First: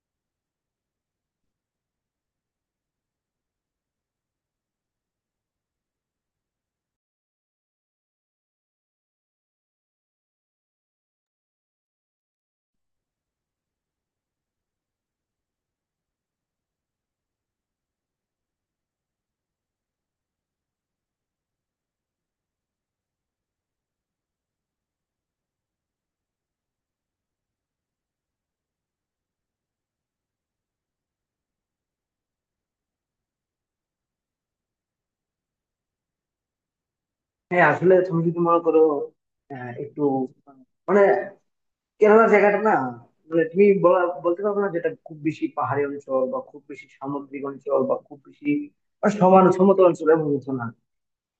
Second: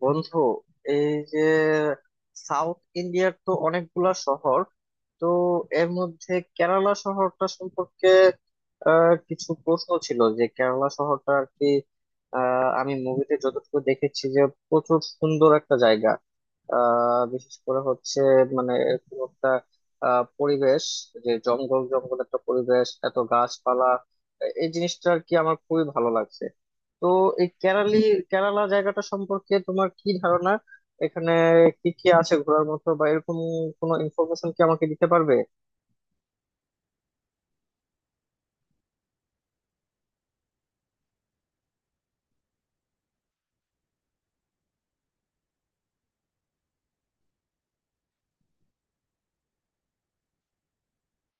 বন্ধু, এই যে সাউথ ইন্ডিয়ার তো অনেকগুলা শহর, তো এর মধ্যে কেরালা শহরটা সম্পর্কে কিছু প্রশ্ন ছিল যে কেরালা শহরটা আর কি। আমি মুভিতে যতটুকু দেখেছি যে প্রচুর সুন্দর একটা জায়গা। বিশেষ করে হচ্ছে মানে এরকম একটা পরিবেশ, যে জঙ্গল জঙ্গল একটা পরিবেশ, এত গাছপালা, এই জিনিসটা আর কি আমার খুবই ভালো লাগছে। তো এই কেরালা জায়গাটা সম্পর্কে তোমার কি ধারণা? এখানে কি কি আছে ঘোরার মতো, বা এরকম কোনো ইনফরমেশন কি আমাকে দিতে পারবে? হ্যাঁ আসলে তুমি যদি মনে করো একটু মানে কেরালা জায়গাটা না মানে তুমি বলতে পারবে না যেটা খুব বেশি পাহাড়ি অঞ্চল বা খুব বেশি সামুদ্রিক অঞ্চল বা খুব বেশি মানে সমান সমতল অঞ্চল এমন কিছু না।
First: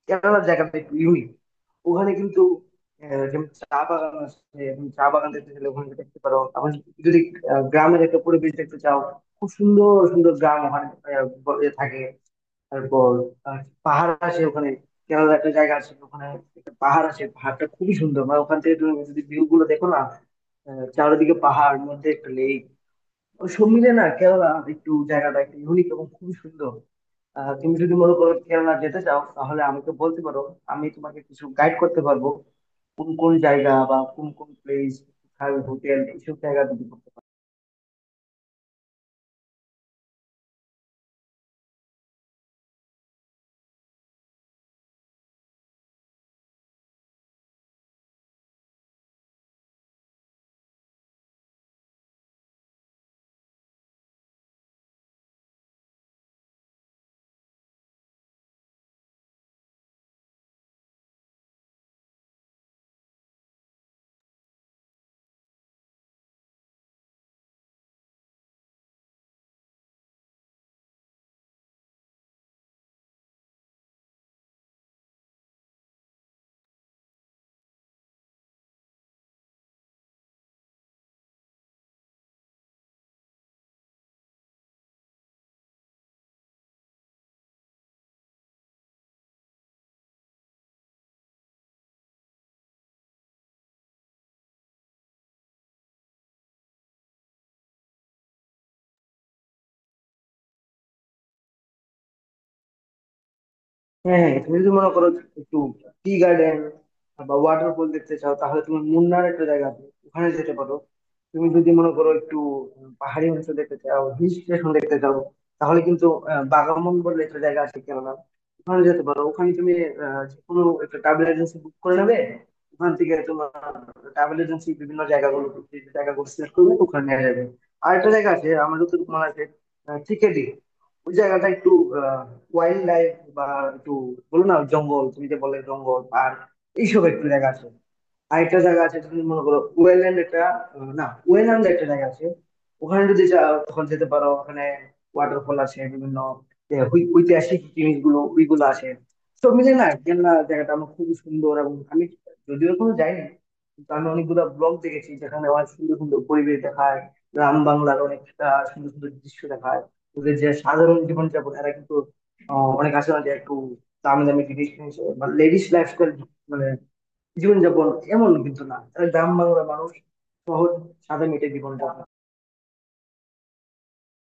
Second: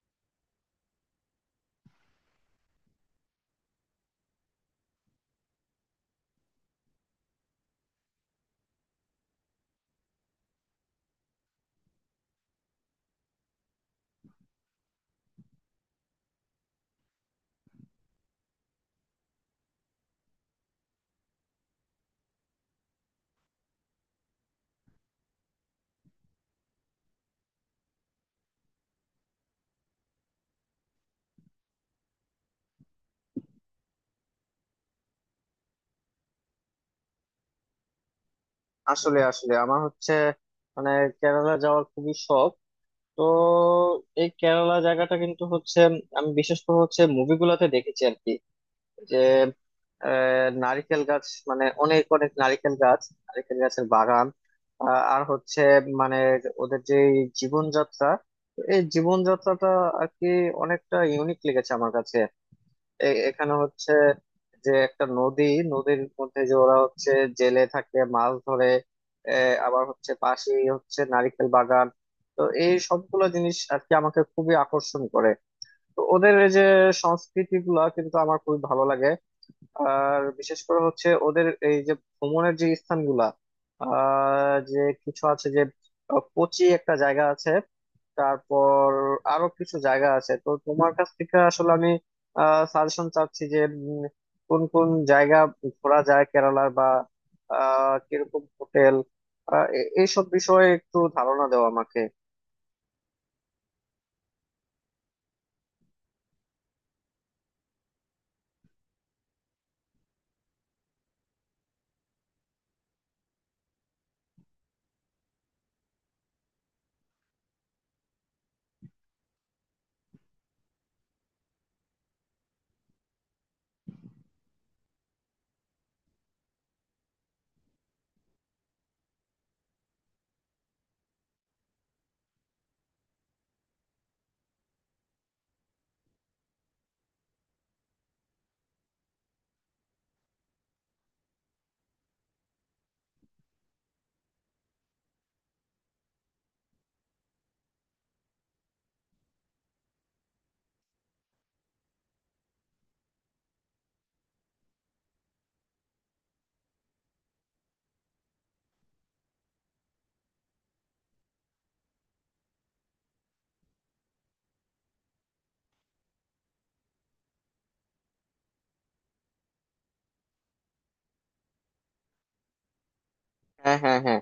কেরালার জায়গাটা একটু ইউনিক। ওখানে কিন্তু যেমন চা বাগান আছে, এবং চা বাগান দেখতে গেলে ওখানে দেখতে পারো। আবার যদি গ্রামের একটা পরিবেশ দেখতে চাও, খুব সুন্দর সুন্দর গ্রাম ওখানে থাকে। তারপর আহ, পাহাড় আছে ওখানে। কেরালার একটা জায়গা আছে ওখানে, একটা পাহাড় আছে, পাহাড়টা খুবই সুন্দর, মানে ওখান থেকে তুমি যদি ভিউ গুলো দেখো না, চারিদিকে পাহাড় মধ্যে একটা লেক। সব মিলে না কেরালা একটু জায়গাটা একটু ইউনিক এবং খুবই সুন্দর। তুমি যদি মনে করো কেরালা যেতে চাও তাহলে আমাকে বলতে পারো, আমি তোমাকে কিছু গাইড করতে পারবো কোন কোন জায়গা বা কোন কোন প্লেস, হোটেল এইসব জায়গা তুমি করতে পারো। আসলে আসলে আমার হচ্ছে মানে কেরালা যাওয়ার খুবই শখ। তো এই কেরালা জায়গাটা কিন্তু হচ্ছে, আমি বিশেষ করে হচ্ছে মুভিগুলোতে দেখেছি আর কি, যে নারিকেল গাছ, মানে অনেক অনেক নারিকেল গাছ, নারিকেল গাছের বাগান। আর হচ্ছে মানে ওদের যে জীবনযাত্রা, তো এই জীবনযাত্রাটা আর কি অনেকটা ইউনিক লেগেছে আমার কাছে। এখানে হচ্ছে যে একটা নদী, নদীর মধ্যে যে ওরা হচ্ছে জেলে থাকে, মাছ ধরে। আবার হচ্ছে পাশেই হচ্ছে নারিকেল বাগান। তো এই সবগুলো জিনিস আর কি আমাকে খুবই আকর্ষণ করে। তো ওদের এই যে সংস্কৃতি গুলা কিন্তু আমার খুবই ভালো লাগে। আর বিশেষ করে হচ্ছে ওদের এই যে ভ্রমণের যে স্থানগুলা, যে কিছু আছে যে কোচি একটা জায়গা আছে, তারপর আরো কিছু জায়গা আছে। তো তোমার কাছ থেকে আসলে আমি সাজেশন চাচ্ছি যে উম, কোন কোন জায়গা ঘোরা যায় কেরালার, বা কিরকম হোটেল, এইসব বিষয়ে একটু ধারণা দাও আমাকে। হ্যাঁ, হ্যাঁ, তুমি যদি মনে করো একটু টি গার্ডেন বা ওয়াটারফল দেখতে চাও তাহলে তুমি মুন্নার একটা জায়গা আছে ওখানে যেতে পারো। তুমি যদি মনে করো একটু পাহাড়ি অঞ্চল দেখতে চাও, হিল স্টেশন দেখতে চাও, তাহলে কিন্তু বাগামন বলে একটা জায়গা আছে, কেননা ওখানে যেতে পারো। ওখানে তুমি যে কোনো একটা ট্রাভেল এজেন্সি বুক করে নেবে, ওখান থেকে তোমার ট্রাভেল এজেন্সি বিভিন্ন জায়গাগুলো, যে জায়গাগুলো সিলেক্ট করবে ওখানে নিয়ে যাবে। আর একটা জায়গা আছে আমাদের তো মনে আছে, টিকেডি, ওই জায়গাটা একটু আহ ওয়াইল্ড লাইফ, বা একটু বলো না জঙ্গল, তুমি যে বলে জঙ্গল পার্ক, এইসব একটু জায়গা আছে। আরেকটা জায়গা আছে তুমি মনে করো ওয়েল্যান্ড একটা, না ওয়েল্যান্ড একটা জায়গা আছে, ওখানে যদি যাও তখন যেতে পারো। ওখানে ওয়াটারফল আছে বিভিন্ন, যে ঐতিহাসিক জিনিসগুলো ওইগুলো আছে। সব মিলে না কেননা জায়গাটা আমার খুবই সুন্দর, এবং আমি যদিও কোনো যাইনি কিন্তু আমি অনেকগুলো ব্লগ দেখেছি যেখানে অনেক সুন্দর সুন্দর পরিবেশ দেখায়, গ্রাম বাংলার অনেকটা সুন্দর সুন্দর দৃশ্য দেখায়। ওদের যে সাধারণ জীবনযাপন, এরা কিন্তু অনেক আছে না যে একটু দামি দামি জিনিস কিনছে, বা লেডিস লাইফস্টাইল, মানে জীবনযাপন এমন কিন্তু না, তারা গ্রাম বাংলার মানুষ। শহর, সাদা মেটে জীবনযাপন। হ্যাঁ, হ্যাঁ, হ্যাঁ,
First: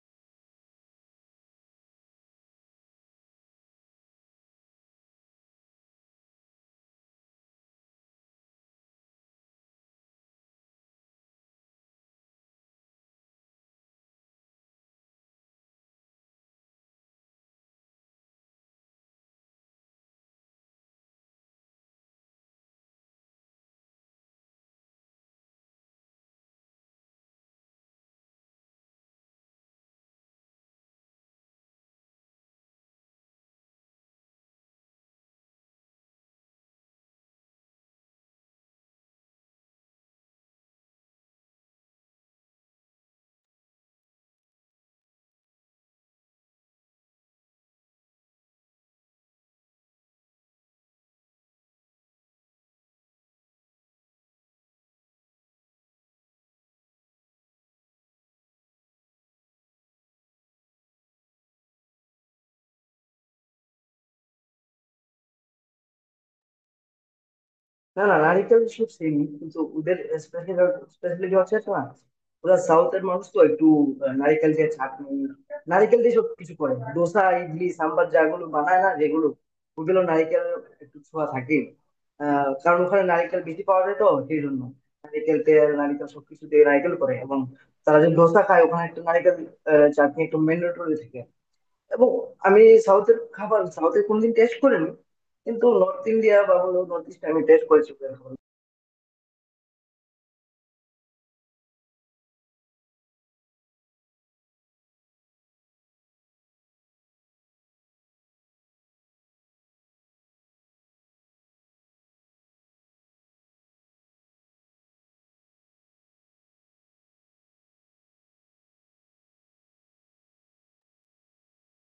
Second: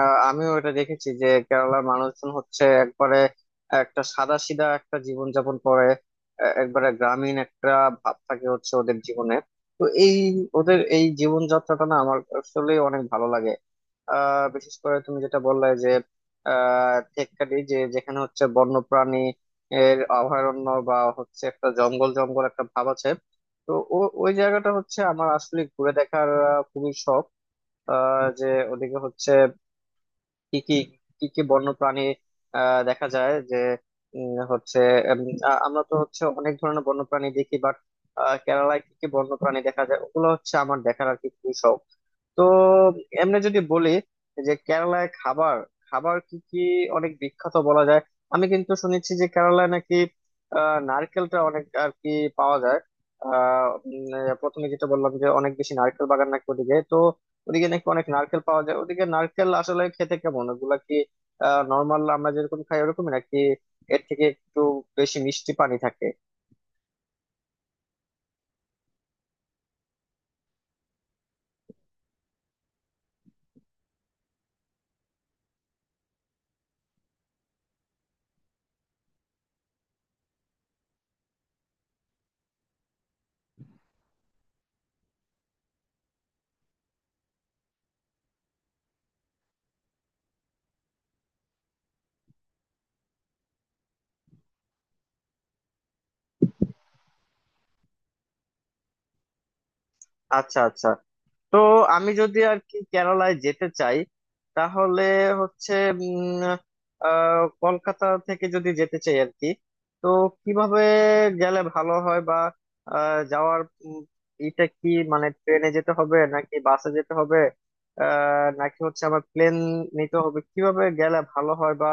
আমিও এটা দেখেছি যে কেরালার মানুষজন হচ্ছে একবারে একটা সাদা সিধা একটা জীবনযাপন করে। একবারে গ্রামীণ একটা ভাব থাকে হচ্ছে ওদের জীবনে। তো এই ওদের এই জীবনযাত্রাটা না আমার আসলে অনেক ভালো লাগে। বিশেষ করে তুমি যেটা বললে যে টেক্কাটি, যে যেখানে হচ্ছে বন্যপ্রাণী এর অভয়ারণ্য, বা হচ্ছে একটা জঙ্গল জঙ্গল একটা ভাব আছে। তো ওই জায়গাটা হচ্ছে আমার আসলে ঘুরে দেখার খুবই শখ। যে ওদিকে হচ্ছে কি কি কি কি বন্য প্রাণী দেখা যায় যে উম, হচ্ছে উম, আমরা তো হচ্ছে অনেক ধরনের বন্য প্রাণী দেখি, বাট কেরালায় কি কি বন্য প্রাণী দেখা যায় ওগুলো হচ্ছে আমার দেখার আর কি খুবই শখ। তো এমনি যদি বলি যে কেরালায় খাবার, কি কি অনেক বিখ্যাত বলা যায়? আমি কিন্তু শুনেছি যে কেরালায় নাকি নারকেলটা অনেক আর কি পাওয়া যায়। প্রথমে যেটা বললাম যে অনেক বেশি নারকেল বাগান নাকি ওদিকে, তো ওদিকে নাকি অনেক নারকেল পাওয়া যায়। ওদিকে নারকেল আসলে খেতে কেমন, ওগুলা কি নর্মাল আমরা যেরকম খাই ওরকমই, নাকি এর থেকে একটু বেশি মিষ্টি পানি থাকে? না না, নারীদের সব সেম কিন্তু ওদের স্পেশালিটি হচ্ছে একটা না, ওরা সাউথের মানুষ তো একটু নারিকেল দিয়ে চাটনি, নারিকেল দিয়ে সব কিছু করে, দোসা ইডলি সাম্বার যাগুলো বানায় না যেগুলো, ওগুলো নারিকেল একটু ছোঁয়া থাকে। কারণ ওখানে নারিকেল বেশি পাওয়া যায়, তো সেই জন্য নারিকেল তেল নারিকেল সবকিছু দিয়ে নারিকেল করে। এবং তারা যে দোসা খায় ওখানে একটু নারিকেল চাটনি একটু ম্যান্ডেটরি থাকে। এবং আমি সাউথের খাবার সাউথের কোনোদিন টেস্ট করিনি, কিন্তু নর্থ ইন্ডিয়া বা হলো নর্থ ইস্ট আমি টেস্ট করেছি। আচ্ছা, আচ্ছা, তো আমি যদি আর কি কেরালায় যেতে চাই তাহলে হচ্ছে উম, কলকাতা থেকে যদি যেতে চাই আর কি, তো কিভাবে গেলে ভালো হয়? বা আহ, যাওয়ার উম, এটা কি মানে ট্রেনে যেতে হবে, নাকি বাসে যেতে হবে, নাকি হচ্ছে আমার প্লেন নিতে হবে? কিভাবে গেলে ভালো হয়, বা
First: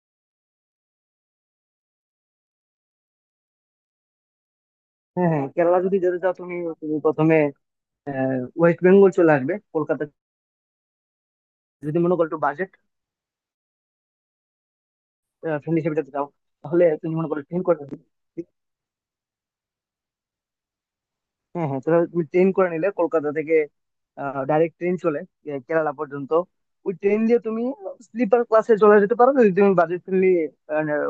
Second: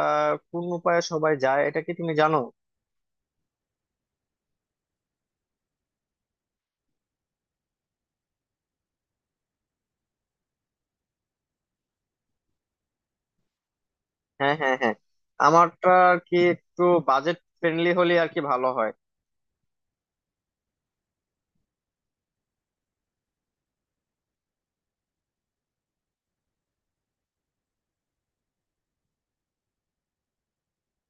কোন উপায়ে সবাই যায়, এটা কি তুমি জানো? হ্যাঁ হ্যাঁ, কেরালা যদি যেতে চাও তুমি তুমি প্রথমে ওয়েস্ট বেঙ্গল চলে আসবে, কলকাতা। যদি মনে করো একটু বাজেট হ্যাঁ, হ্যাঁ, হ্যাঁ, ফ্রেন্ড আমারটা হিসেবে যেতে আর চাও কি একটু তাহলে তুমি মনে বাজেট করো ট্রেন করে ফ্রেন্ডলি নিলে। হলে আর কি ভালো হয়। হ্যাঁ হ্যাঁ, তাহলে তুমি ট্রেন করে নিলে, কলকাতা থেকে ডাইরেক্ট ট্রেন চলে কেরালা পর্যন্ত। ওই ট্রেন দিয়ে তুমি স্লিপার ক্লাসে চলে যেতে পারো যদি তুমি বাজেট ফ্রেন্ডলি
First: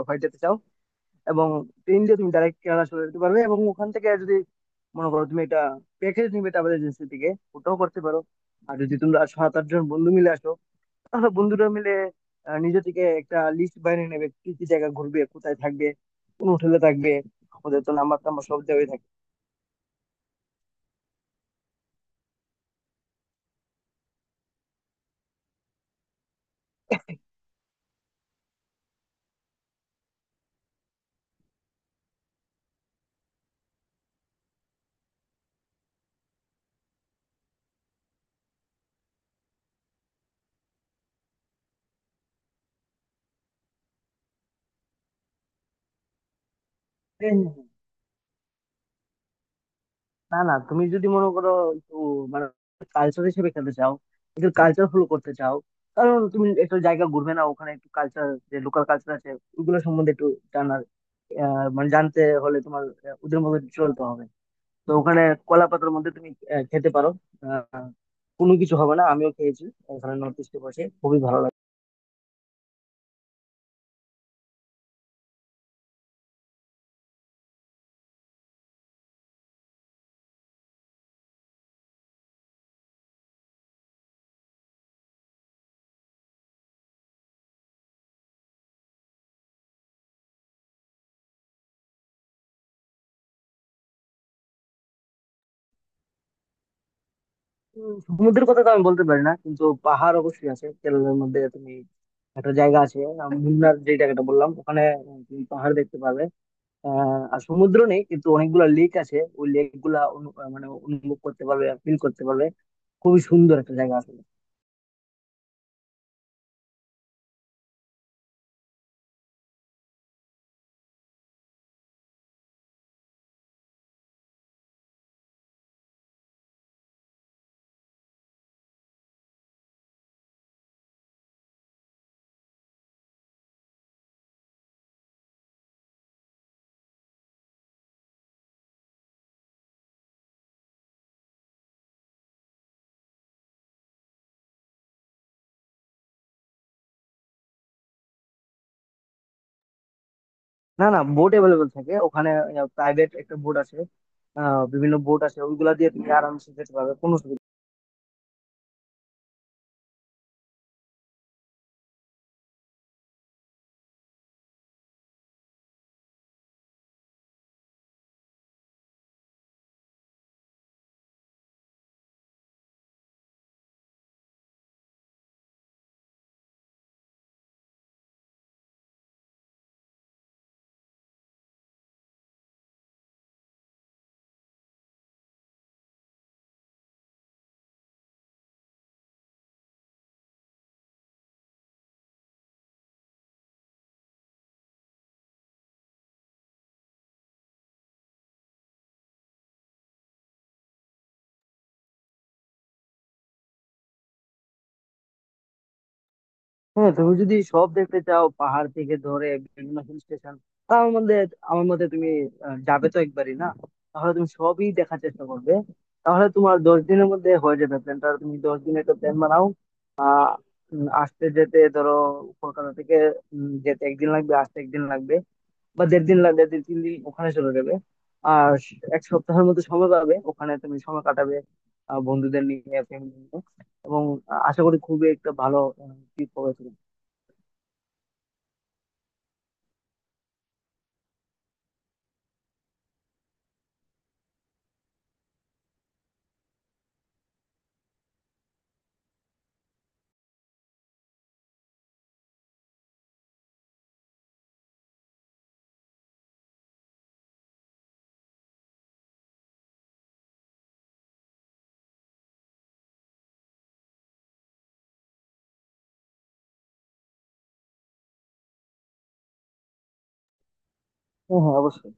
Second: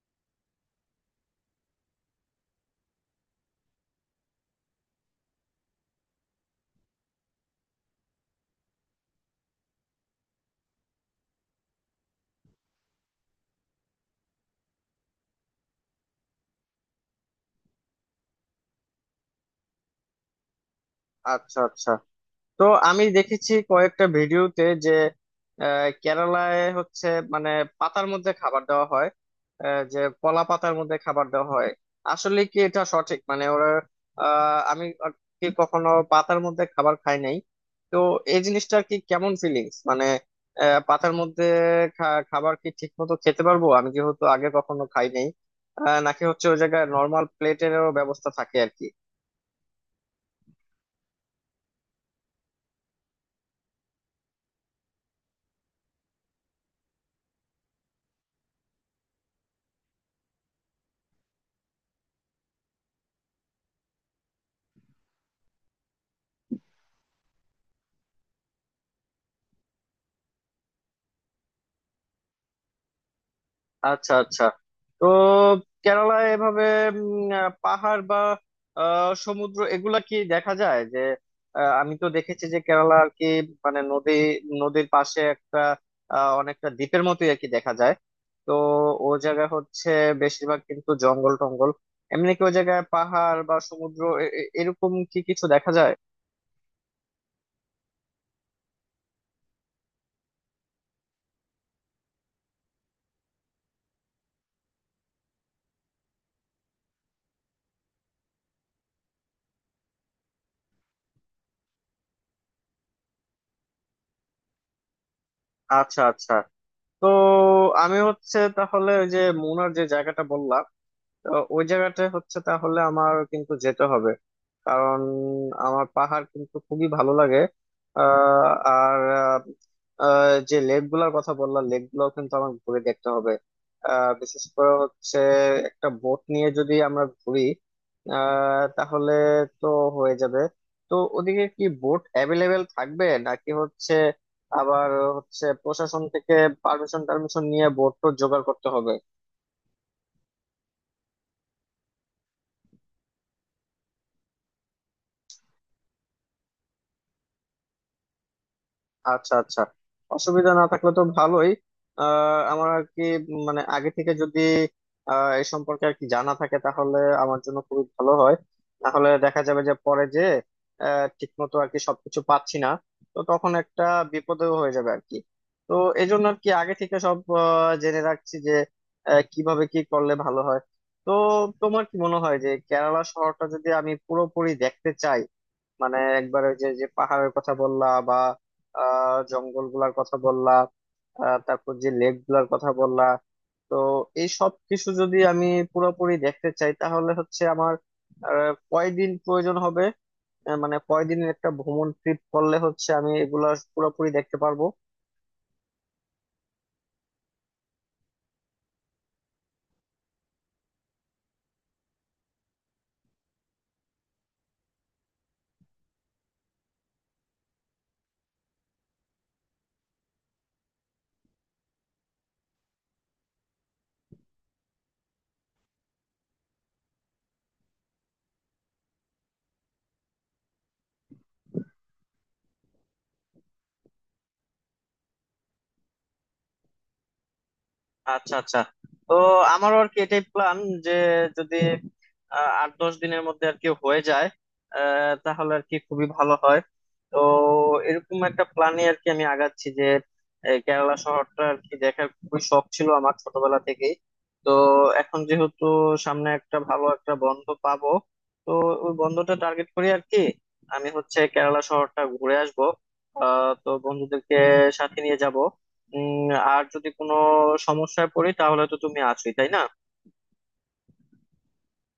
হয়ে যেতে চাও। এবং ট্রেন দিয়ে তুমি ডাইরেক্ট কেরালা চলে যেতে পারবে, এবং ওখান থেকে যদি মনে করো তুমি এটা প্যাকেজ নিবে ট্রাভেল এজেন্সি থেকে, ওটাও করতে পারো। আর যদি তোমরা সাত আট জন বন্ধু মিলে আসো তাহলে বন্ধুরা মিলে নিজে থেকে একটা লিস্ট বানিয়ে নেবে কি কি জায়গা ঘুরবে, কোথায় থাকবে, কোন হোটেলে থাকবে। ওদের তো নাম্বার টাম্বার সব দেওয়াই থাকে। আচ্ছা, আচ্ছা, তো আমি দেখেছি কয়েকটা ভিডিওতে যে কেরালায় হচ্ছে মানে পাতার মধ্যে খাবার দেওয়া হয়, যে কলা পাতার মধ্যে খাবার দেওয়া হয়। আসলে কি এটা সঠিক? মানে ওরা, আমি আর কি কখনো পাতার মধ্যে খাবার খাই নাই, তো এই জিনিসটার কি কেমন ফিলিংস? মানে পাতার মধ্যে খাবার কি ঠিক মতো খেতে পারবো, আমি যেহেতু আগে কখনো খাই নাই? নাকি হচ্ছে ওই জায়গায় নর্মাল হ্যাঁ, হ্যাঁ, হ্যাঁ। প্লেটেরও ব্যবস্থা থাকে আর কি? না না, তুমি যদি মনে করো একটু মানে কালচার হিসেবে খেলতে চাও, একটু কালচার ফলো করতে চাও, কারণ তুমি একটা জায়গা ঘুরবে না, ওখানে একটু কালচার, যে লোকাল কালচার আছে ওগুলো সম্বন্ধে একটু জানার, মানে জানতে হলে তোমার ওদের মতো চলতে হবে। তো ওখানে কলা পাতার মধ্যে তুমি খেতে পারো, আহ, কোনো কিছু হবে না, আমিও খেয়েছি ওখানে নর্থ ইস্টে, বসে খুবই ভালো লাগে। আচ্ছা, আচ্ছা, তো কেরালায় এভাবে পাহাড় বা সমুদ্র এগুলা কি দেখা যায়, যে আমি তো দেখেছি যে কেরালা আর কি মানে নদী, নদীর পাশে একটা অনেকটা দ্বীপের মতোই আর কি দেখা যায়। তো ও জায়গা হচ্ছে বেশিরভাগ কিন্তু জঙ্গল টঙ্গল। এমনি কি ওই জায়গায় পাহাড় বা সমুদ্র এরকম কি কিছু দেখা যায়? সমুদ্রের কথা তো আমি বলতে পারি না, কিন্তু পাহাড় অবশ্যই আছে কেরলের মধ্যে। তুমি একটা জায়গা আছে মুন্নার যে জায়গাটা বললাম ওখানে তুমি পাহাড় দেখতে পাবে। আর সমুদ্র নেই কিন্তু অনেকগুলা লেক আছে, ওই লেক গুলা মানে অনুভব করতে পারবে, ফিল করতে পারবে। খুবই সুন্দর একটা জায়গা আছে। আচ্ছা, আচ্ছা, তো আমি হচ্ছে তাহলে ওই যে মুনার যে জায়গাটা বললাম, তো ওই জায়গাটা হচ্ছে তাহলে আমার কিন্তু যেতে হবে, কারণ আমার পাহাড় কিন্তু খুবই ভালো লাগে। আহ, আর আহ, আহ, যে লেক গুলার কথা বললাম, লেক গুলো কিন্তু আমার ঘুরে দেখতে হবে। বিশেষ করে হচ্ছে একটা বোট নিয়ে যদি আমরা ঘুরি, তাহলে তো হয়ে যাবে। তো ওদিকে কি বোট অ্যাভেলেবেল থাকবে, নাকি হচ্ছে আবার হচ্ছে প্রশাসন থেকে পারমিশন টারমিশন নিয়ে বোট তো জোগাড় করতে হবে? না না, বোট অ্যাভেলেবেল থাকে ওখানে, প্রাইভেট একটা বোট আছে, বিভিন্ন বোট আছে, ওইগুলা দিয়ে তুমি আরামসে যেতে পারবে, কোনো অসুবিধা নেই। আচ্ছা, আচ্ছা, অসুবিধা না থাকলে তো ভালোই। আমার আর কি মানে আগে থেকে যদি এই সম্পর্কে আর কি জানা থাকে তাহলে আমার জন্য খুবই ভালো হয়। তাহলে দেখা যাবে যে পরে যে ঠিক মতো আর কি সবকিছু পাচ্ছি না, তো তখন একটা বিপদেও হয়ে যাবে আর কি। তো এই জন্য আর কি আগে থেকে সব জেনে রাখছি যে কিভাবে কি করলে ভালো হয়। তো তোমার কি মনে হয় যে কেরালা শহরটা যদি আমি পুরোপুরি দেখতে চাই, মানে একবার ওই যে যে পাহাড়ের কথা বললা, বা জঙ্গল গুলার কথা বললা, তারপর যে লেক গুলার কথা বললা, তো এই সব কিছু যদি আমি পুরোপুরি দেখতে চাই তাহলে হচ্ছে আমার কয়দিন প্রয়োজন হবে? মানে কয়দিনের একটা ভ্রমণ ট্রিপ করলে হচ্ছে আমি এগুলা পুরোপুরি দেখতে পারবো? হ্যাঁ, তুমি যদি সব দেখতে চাও পাহাড় থেকে ধরে বিভিন্ন হিল স্টেশন, আমার মধ্যে, আমার মতে তুমি যাবে তো একবারই না, তাহলে তুমি সবই দেখার চেষ্টা করবে। তাহলে তোমার 10 দিনের মধ্যে হয়ে যাবে, প্ল্যানটা তুমি 10 দিনের একটা প্ল্যান বানাও। আহ আসতে যেতে ধরো কলকাতা থেকে, যেতে একদিন লাগবে, আসতে একদিন লাগবে, বা দেড় দিন লাগবে, 2-3 দিন ওখানে চলে যাবে। আর এক সপ্তাহের মতো সময় পাবে ওখানে তুমি সময় কাটাবে বন্ধুদের নিয়ে, ফ্যামিলি নিয়ে, এবং আশা করি খুবই একটা ভালো ট্রিপ হবে তোমার। আচ্ছা, আচ্ছা, তো আমারও আর কি এটাই প্ল্যান যে যদি 8-10 দিনের মধ্যে আর কি হয়ে যায়, তাহলে আর কি খুবই ভালো হয়। তো এরকম একটা প্ল্যানে আর কি আমি আগাচ্ছি যে এই কেরালা শহরটা আর কি দেখার খুবই শখ ছিল আমার ছোটবেলা থেকেই। তো এখন যেহেতু সামনে একটা ভালো একটা বন্ধ পাবো, তো ওই বন্ধটা টার্গেট করি আর কি। আমি হচ্ছে কেরালা শহরটা ঘুরে আসবো। তো বন্ধুদেরকে সাথে নিয়ে যাব। উম আর যদি কোনো সমস্যায় পড়ি তাহলে তো তুমি আছোই, তাই না? হ্যাঁ হ্যাঁ, অবশ্যই।